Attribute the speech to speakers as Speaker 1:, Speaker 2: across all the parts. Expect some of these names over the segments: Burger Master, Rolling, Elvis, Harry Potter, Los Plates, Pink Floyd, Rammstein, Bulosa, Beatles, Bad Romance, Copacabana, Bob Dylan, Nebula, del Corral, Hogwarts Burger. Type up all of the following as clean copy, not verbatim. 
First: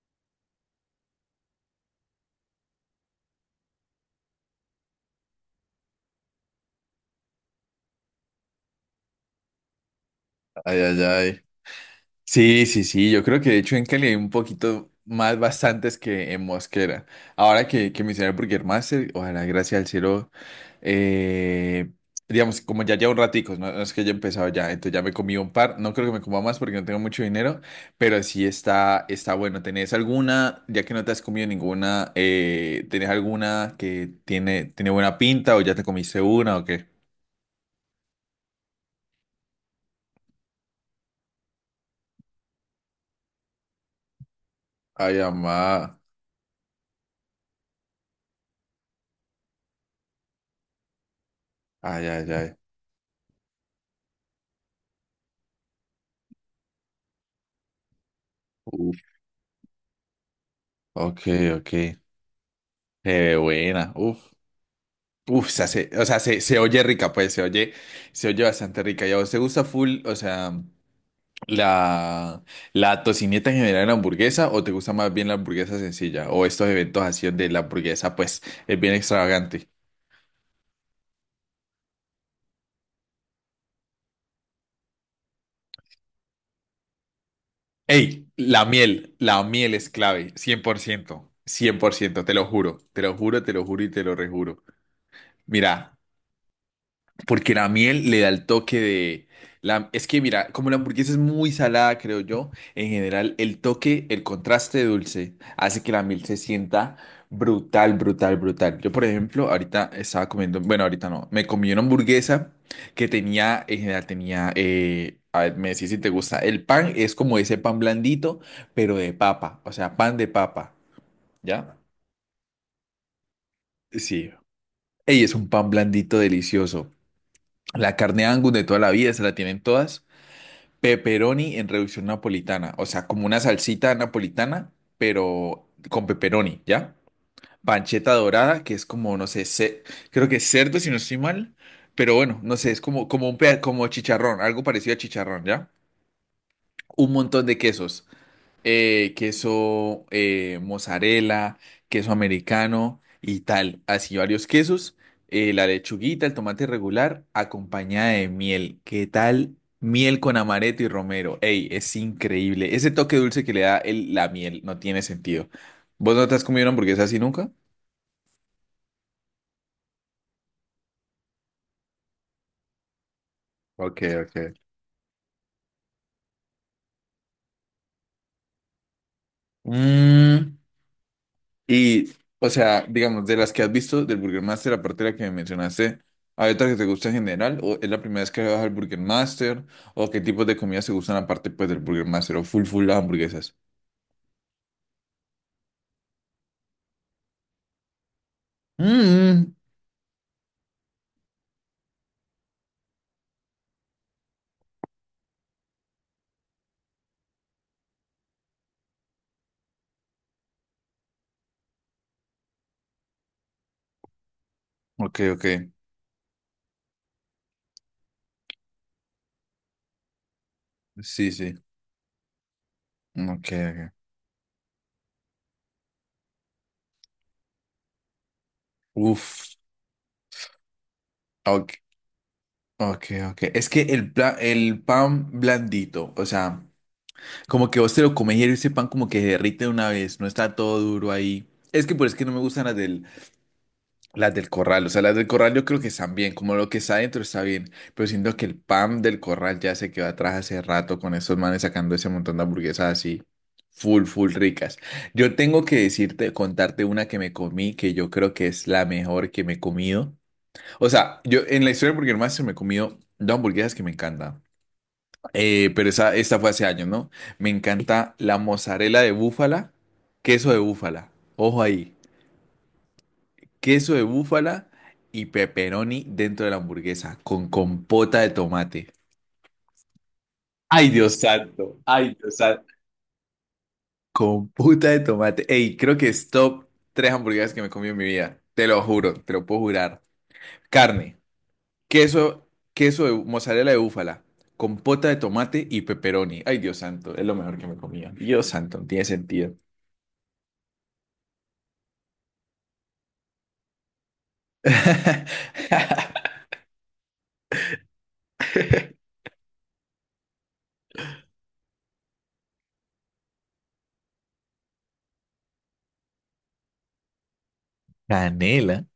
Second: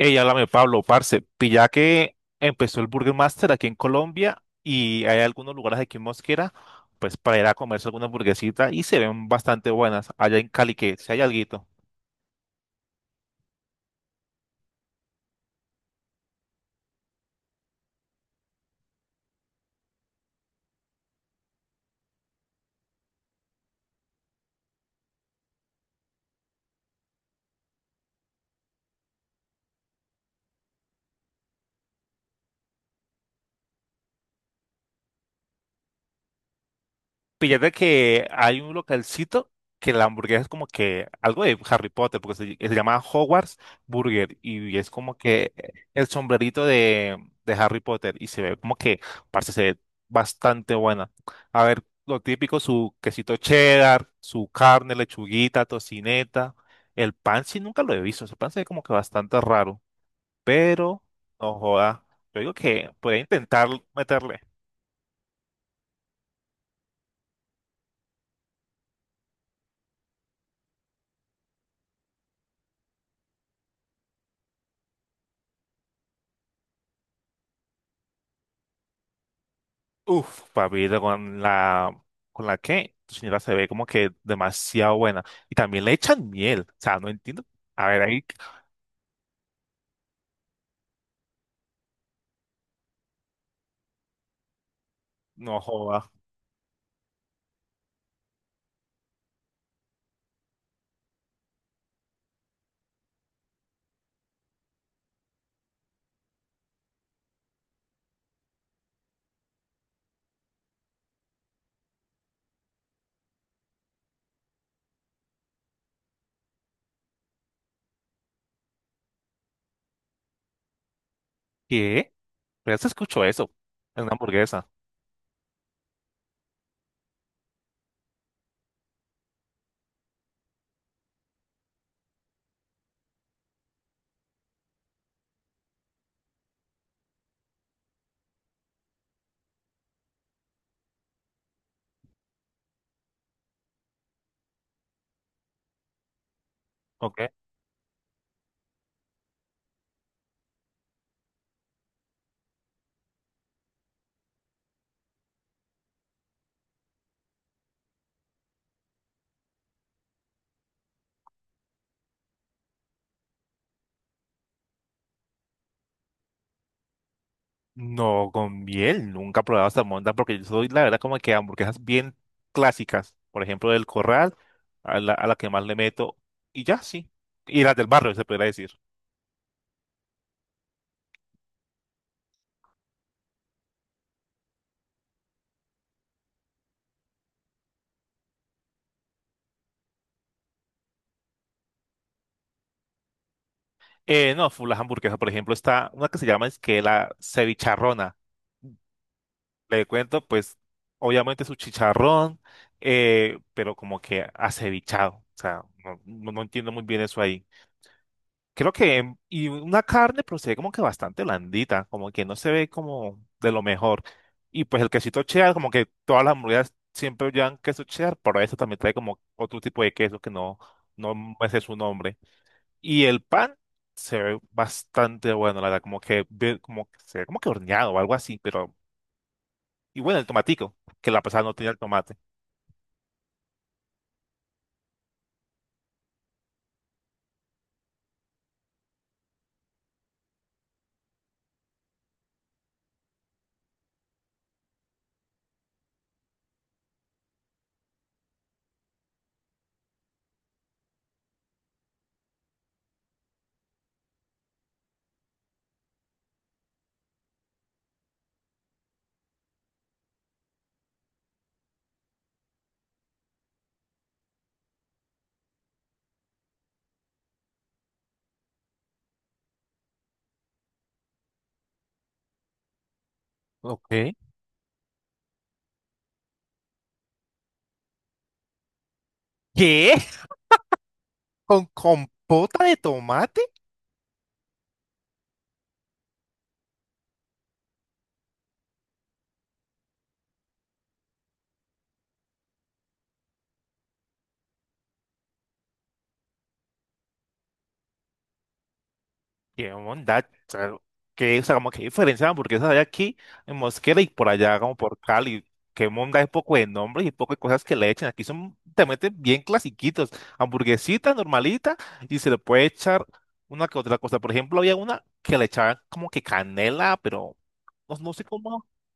Speaker 1: Ey, háblame, Pablo, parce, pilla que empezó el Burger Master aquí en Colombia y hay algunos lugares aquí en Mosquera, pues para ir a comerse alguna hamburguesita y se ven bastante buenas allá en Cali,
Speaker 2: Ay,
Speaker 1: que
Speaker 2: ay,
Speaker 1: si hay
Speaker 2: ay.
Speaker 1: alguito.
Speaker 2: Sí, sí, sí, yo creo que de hecho en Cali hay un poquito más bastantes que en Mosquera. Ahora que mencioné el Burger Master, ojalá, gracias al cielo, eh, digamos, como ya llevo un ratico, no, no es que haya empezado ya, entonces ya me comí un par, no creo que me coma más porque no tengo mucho dinero, pero sí está bueno. ¿Tenés alguna, ya que no te has comido ninguna, tenés alguna que tiene buena pinta o ya te comiste una o qué?
Speaker 1: Fíjate que hay un localcito que la hamburguesa es como que algo de Harry Potter, porque se llama Hogwarts Burger y es como
Speaker 2: Ay,
Speaker 1: que
Speaker 2: amá.
Speaker 1: el sombrerito de Harry Potter y se ve como que, parece se ve bastante buena. A ver,
Speaker 2: Ay,
Speaker 1: lo
Speaker 2: ay, ay.
Speaker 1: típico, su quesito cheddar, su carne, lechuguita, tocineta, el pan sí nunca lo he visto, ese pan se ve como que
Speaker 2: Uf.
Speaker 1: bastante raro, pero
Speaker 2: Ok,
Speaker 1: no
Speaker 2: ok.
Speaker 1: joda, yo digo que puede intentar
Speaker 2: Buena, uf,
Speaker 1: meterle.
Speaker 2: uf, o sea, se oye rica, pues, se oye bastante rica. ¿Y a vos te gusta full, o sea, la, la tocineta en general en la hamburguesa, o te gusta más bien la hamburguesa sencilla, o estos eventos así de la hamburguesa, pues, es bien extravagante?
Speaker 1: Uf, papito, con la que tu señora se ve como que demasiado buena. Y también le echan miel. O sea, no entiendo. A ver, ahí
Speaker 2: Ey, la miel es clave, cien por ciento, 100%, te lo juro, te lo juro, te lo juro y te lo rejuro.
Speaker 1: no
Speaker 2: Mira.
Speaker 1: joda.
Speaker 2: Porque la miel le da el toque de... La, es que mira, como la hamburguesa es muy salada, creo yo, en general el toque, el contraste dulce hace que la miel se sienta brutal, brutal, brutal. Yo, por ejemplo, ahorita estaba comiendo, bueno, ahorita no, me comí una hamburguesa que tenía, en general tenía, a ver, me decís si te gusta, el pan es como ese pan blandito, pero de papa, o sea, pan de papa, ¿ya?
Speaker 1: ¿Qué? Pero se escuchó eso en una
Speaker 2: Sí.
Speaker 1: hamburguesa.
Speaker 2: Ey, es un pan blandito delicioso. La carne Angus de toda la vida, se la tienen todas. Pepperoni en reducción napolitana, o sea, como una salsita napolitana, pero con pepperoni, ¿ya? Pancheta dorada, que es como, no sé, creo que es cerdo, si no estoy mal, pero bueno, no sé, es como, como un como chicharrón, algo parecido a chicharrón, ¿ya? Un
Speaker 1: ¿Ok?
Speaker 2: montón de quesos, queso mozzarella, queso americano y tal, así varios quesos, la lechuguita, el tomate regular, acompañada de miel. ¿Qué tal? Miel con amaretto y romero. Ey, es increíble. Ese toque dulce que le da el- la miel no tiene sentido. ¿Vos no te has comido una hamburguesa así nunca?
Speaker 1: No, con miel. Nunca he probado salmonda porque yo soy, la verdad, como que hamburguesas bien clásicas. Por ejemplo, del
Speaker 2: Ok,
Speaker 1: Corral,
Speaker 2: ok.
Speaker 1: a la que más le meto. Y ya, sí. Y las del barrio, se podría decir.
Speaker 2: Mm. Y, o sea, digamos, de las que has visto del Burger Master, aparte de la que me mencionaste, ¿hay otra que te gusta en general? ¿O es la primera vez que vas al Burger Master? ¿O qué tipos de comidas te gustan aparte, pues, del Burger Master? ¿O full, full hamburguesas?
Speaker 1: No, full las hamburguesas. Por ejemplo, está una que se llama es que la cevicharrona.
Speaker 2: Mm,
Speaker 1: Le cuento, pues, obviamente su chicharrón, pero como que acevichado. O sea, no entiendo muy bien eso ahí. Creo que, y una carne, pero se ve como que bastante blandita, como que no se ve como de lo mejor. Y pues el
Speaker 2: ok,
Speaker 1: quesito
Speaker 2: ok.
Speaker 1: cheddar, como que todas las hamburguesas siempre llevan queso cheddar, pero eso también trae como otro tipo de queso que no
Speaker 2: Sí,
Speaker 1: me
Speaker 2: sí.
Speaker 1: sé su nombre. Y el
Speaker 2: Ok,
Speaker 1: pan
Speaker 2: ok.
Speaker 1: se ve bastante bueno, la verdad, como que, ve- como, que se ve como que horneado o algo así, pero
Speaker 2: Uf.
Speaker 1: y bueno, el tomatico, que la pasada no tenía
Speaker 2: Ok,
Speaker 1: el tomate.
Speaker 2: ok, ok. Es que el, el pan blandito, o sea, como que vos te lo comes y ese pan como que se derrite de una vez, no está todo duro ahí. Es que por es que no me gustan las del corral, o sea, las del corral yo creo que están bien, como lo que está adentro está bien, pero siento que el pan del corral ya se quedó atrás hace rato con esos manes sacando ese montón de hamburguesas así, full, full ricas. Yo tengo que decirte, contarte una que me comí, que yo creo que es la mejor que me he comido. O sea, yo en la historia de Burger Master me he comido dos hamburguesas que me encantan. Pero esa, esta fue hace años, ¿no? Me encanta la mozzarella de búfala, queso de búfala, ojo ahí, queso de
Speaker 1: Ok.
Speaker 2: búfala y pepperoni dentro de la hamburguesa con compota de tomate.
Speaker 1: ¿Qué?
Speaker 2: Ay, Dios
Speaker 1: ¿Con
Speaker 2: santo, ay, Dios
Speaker 1: compota
Speaker 2: santo.
Speaker 1: de tomate?
Speaker 2: Compota de tomate. Ey, creo que es top tres hamburguesas que me comí en mi vida. Te lo juro, te lo puedo jurar. Carne, queso, queso de mozzarella de búfala, compota de tomate y pepperoni. Ay, Dios santo, es lo mejor que me comía. Dios santo, no tiene sentido.
Speaker 1: ¿Qué onda? Claro. ¿Qué, o sea, como que diferencia de hamburguesas hay aquí en Mosquera y por allá como por Cali? ¿Qué onda? Hay poco de nombres y poco de cosas que le echan. Aquí son, te meten bien clasiquitos. Hamburguesita normalita y se le puede echar una que otra cosa. Por ejemplo, había una que le echaban como que canela, pero no, no sé cómo
Speaker 2: Canela.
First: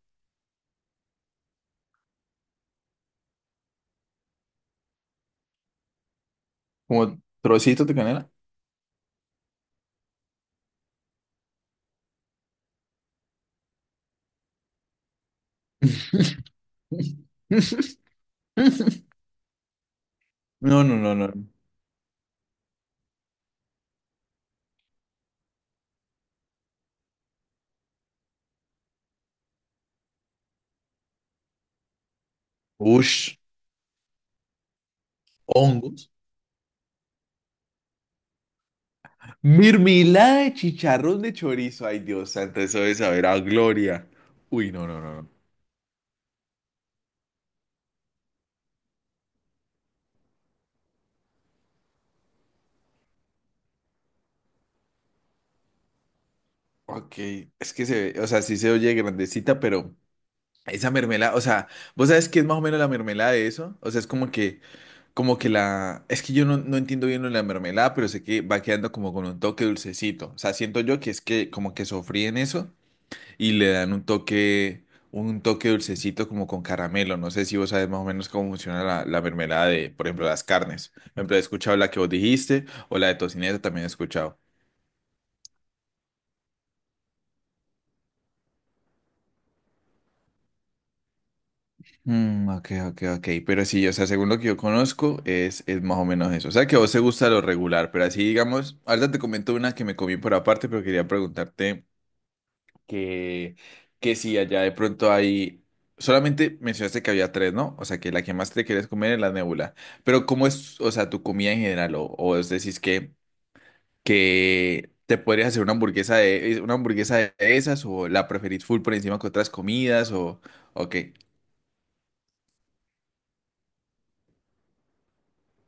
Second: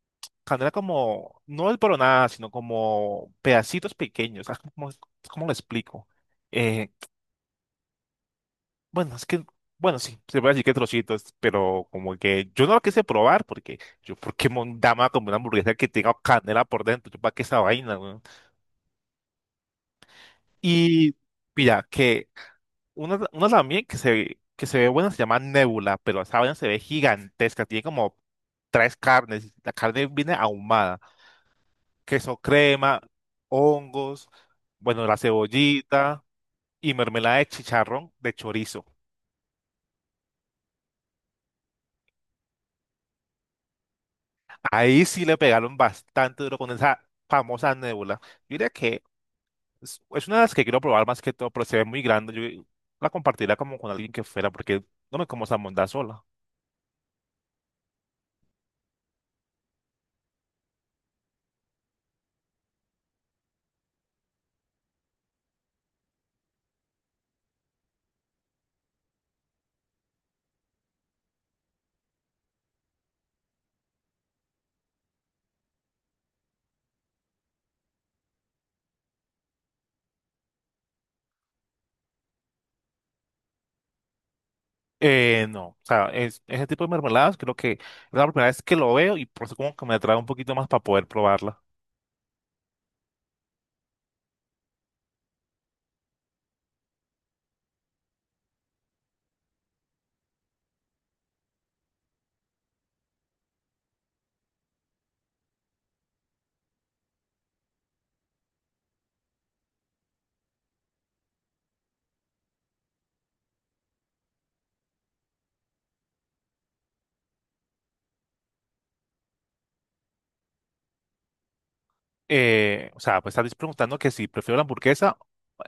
Speaker 1: canela como, no es nada, sino como pedacitos pequeños. Ah, ¿cómo, cómo lo explico? Eh,
Speaker 2: Como trocito de canela.
Speaker 1: bueno, es que, bueno, sí, se puede decir que trocitos, pero como que yo no lo quise probar porque yo, ¿por qué mondama como una hamburguesa que tenga canela por dentro? Yo, ¿para qué esa vaina, weón?
Speaker 2: No, no, no,
Speaker 1: Y
Speaker 2: no.
Speaker 1: mira, que una también que se ve buena se llama Nebula, pero esa vaina se ve gigantesca, tiene como tres carnes, la carne viene ahumada. Queso crema,
Speaker 2: Ush,
Speaker 1: hongos, bueno, la
Speaker 2: hongos.
Speaker 1: cebollita y mermelada de chicharrón de chorizo.
Speaker 2: Mermelada de chicharrón de chorizo. Ay, Dios santo, eso de saber a gloria. Uy, no, no,
Speaker 1: Ahí
Speaker 2: no,
Speaker 1: sí
Speaker 2: no.
Speaker 1: le pegaron bastante duro con esa famosa nébula. Yo diría que es una de las que quiero probar más que todo, pero se ve muy grande. Yo la compartiría como con alguien que fuera, porque no me como esa mondá sola.
Speaker 2: Ok, es que se ve, o sea, sí se oye grandecita, pero esa mermelada, o sea, ¿vos sabes qué es más o menos la mermelada de eso? O sea, es como que la, es que yo no, no entiendo bien lo de la mermelada, pero sé que va quedando como con un toque dulcecito. O sea, siento yo que es que como que sofríen eso y le dan un toque dulcecito como con caramelo. No sé si vos sabes más o menos cómo funciona la mermelada de, por ejemplo, las carnes. Por ejemplo, he escuchado la que vos dijiste o la de tocineta también he escuchado.
Speaker 1: No, o sea, es- ese tipo de mermeladas creo que es la primera vez que lo veo y por eso como que me atrae un poquito más para poder probarla.
Speaker 2: Mm, ok, ok, ok. Pero sí, o sea, según lo que yo conozco, es más o menos eso. O sea, que a vos te gusta lo regular, pero así, digamos, ahorita te comento una que me comí por aparte, pero quería preguntarte que, que sí, allá de pronto hay... Solamente mencionaste que había tres, ¿no? O sea, que la que más te quieres comer es la Nebula. Pero ¿cómo es, o sea, tu comida en general? O es decir, que te podrías hacer una hamburguesa de esas o la preferís full por encima que otras comidas o qué.
Speaker 1: O sea, pues estás preguntando que si prefiero la hamburguesa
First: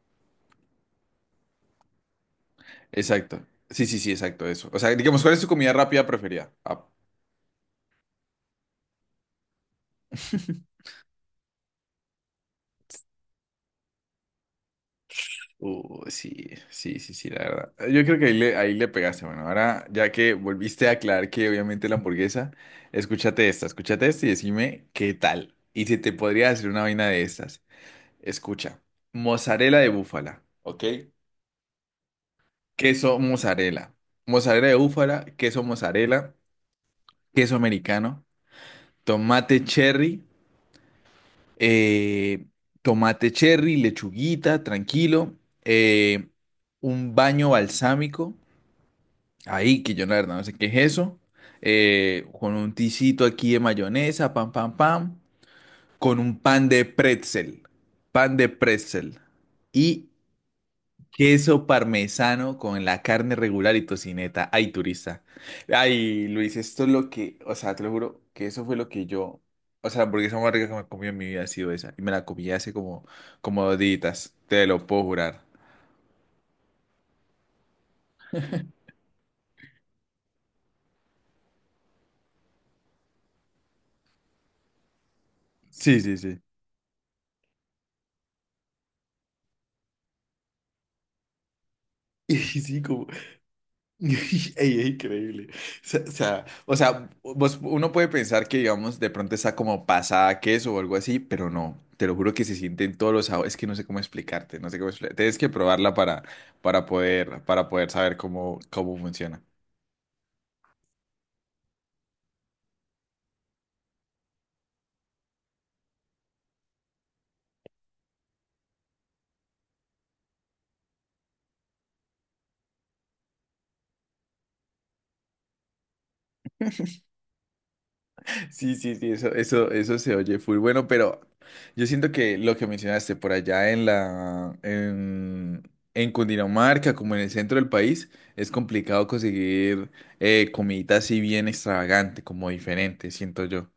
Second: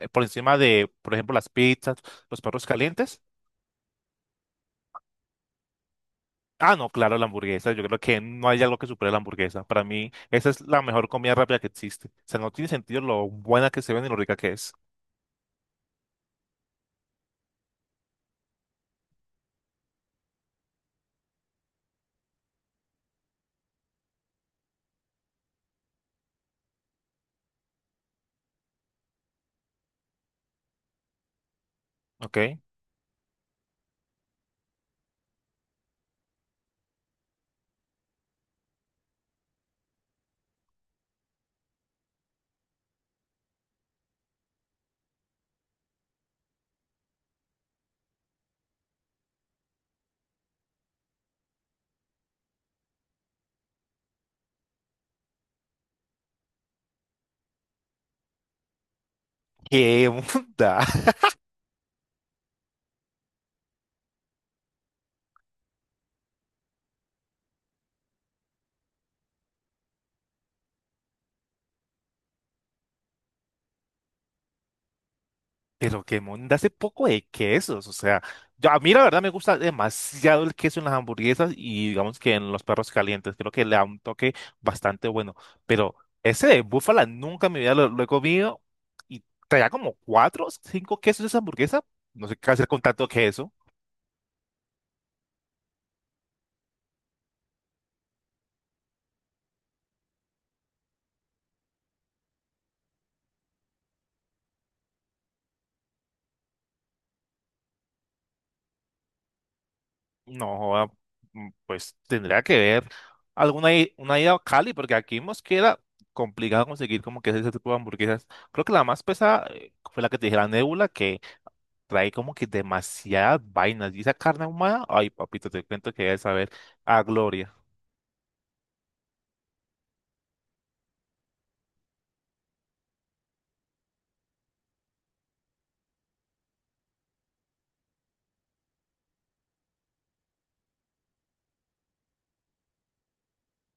Speaker 1: por encima de, por ejemplo, las pizzas, los perros calientes.
Speaker 2: Exacto. Sí, sí, sí, exacto, eso. O sea, digamos, ¿cuál es tu comida rápida preferida?
Speaker 1: Ah,
Speaker 2: Ah.
Speaker 1: no, claro, la hamburguesa. Yo creo que no hay algo que supere la hamburguesa. Para mí, esa es la mejor comida rápida que existe. O sea, no tiene sentido lo buena que se ve ni lo rica que es.
Speaker 2: Sí, sí, sí, sí, la verdad. Yo creo que ahí le pegaste. Bueno, ahora ya que volviste a aclarar que obviamente la hamburguesa, escúchate esta y decime qué tal. Y si te podría hacer una vaina de estas. Escucha, mozzarella de búfala, ¿ok?
Speaker 1: ¿Ok?
Speaker 2: Queso mozzarella, mozzarella de búfala, queso mozzarella, queso americano, tomate cherry, eh, tomate cherry, lechuguita, tranquilo, eh, un baño balsámico. Ahí, que yo la verdad no sé qué es eso. Con un ticito aquí de mayonesa, pam, pam, pam. Con un pan de pretzel. Pan de pretzel.
Speaker 1: ¿Qué
Speaker 2: Y
Speaker 1: onda?
Speaker 2: queso parmesano con la carne regular y tocineta. Ay, turista. Ay, Luis, esto es lo que, o sea, te lo juro que eso fue lo que yo, o sea, la hamburguesa más rica que me he comido en mi vida ha sido esa. Y me la comí hace como, como 2 días. Te lo puedo jurar.
Speaker 1: Pero que monda hace poco de quesos, o sea, yo- a mí la verdad me gusta demasiado el queso en las hamburguesas y digamos que en los perros calientes, creo que le da un toque bastante bueno, pero
Speaker 2: Sí, sí, sí.
Speaker 1: ese de búfala nunca en mi vida lo he comido y traía como cuatro o cinco quesos esa hamburguesa, no sé
Speaker 2: Y
Speaker 1: qué hacer con
Speaker 2: sí,
Speaker 1: tanto queso,
Speaker 2: ey, ey, increíble. O sea, o sea, o sea, uno puede pensar que, digamos, de pronto está como pasada a queso o algo así, pero no. Te lo juro que se sienten todos los sabores. Es que no sé cómo explicarte, no sé cómo explicarte. Tienes que probarla para poder saber cómo funciona.
Speaker 1: no, joda, mm, pues tendría que ver alguna i- una ida a Cali, porque aquí en Mosquera complicado conseguir como que ese tipo de hamburguesas, creo que la más pesada fue la que te dije, la Nébula, que trae como que demasiadas vainas. Y esa carne ahumada, ay, papito, te cuento que debes saber a gloria.
Speaker 2: Sí, sí, sí, eso se oye full. Bueno, pero yo siento que lo que mencionaste por allá en Cundinamarca, como en el centro del país, es complicado conseguir comidita así bien extravagante, como diferente, siento yo.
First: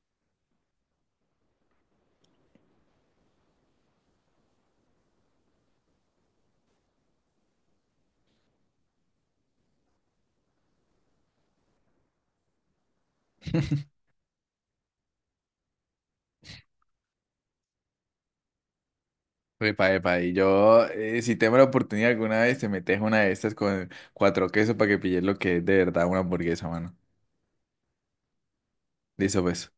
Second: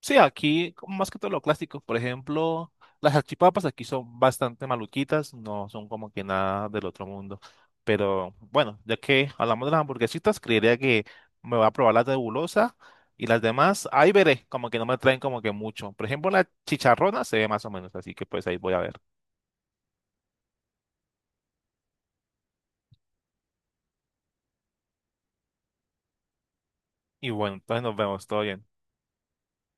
Speaker 1: Sí, aquí como más que todo lo clásico, por ejemplo, las salchipapas aquí son bastante maluquitas, no son como que nada del otro mundo. Pero bueno, ya que hablamos de las hamburguesitas, creería que me va a probar las de Bulosa y las demás, ahí veré, como que no me traen como que mucho. Por ejemplo, la chicharrona se ve más o menos, así que pues ahí voy a ver.
Speaker 2: Epa, epa, y yo, si tengo la oportunidad alguna vez, te metes una de estas con cuatro quesos para que pilles lo que es de verdad una hamburguesa, mano.
Speaker 1: Y bueno, entonces nos vemos, todo bien.
Speaker 2: Listo, pues.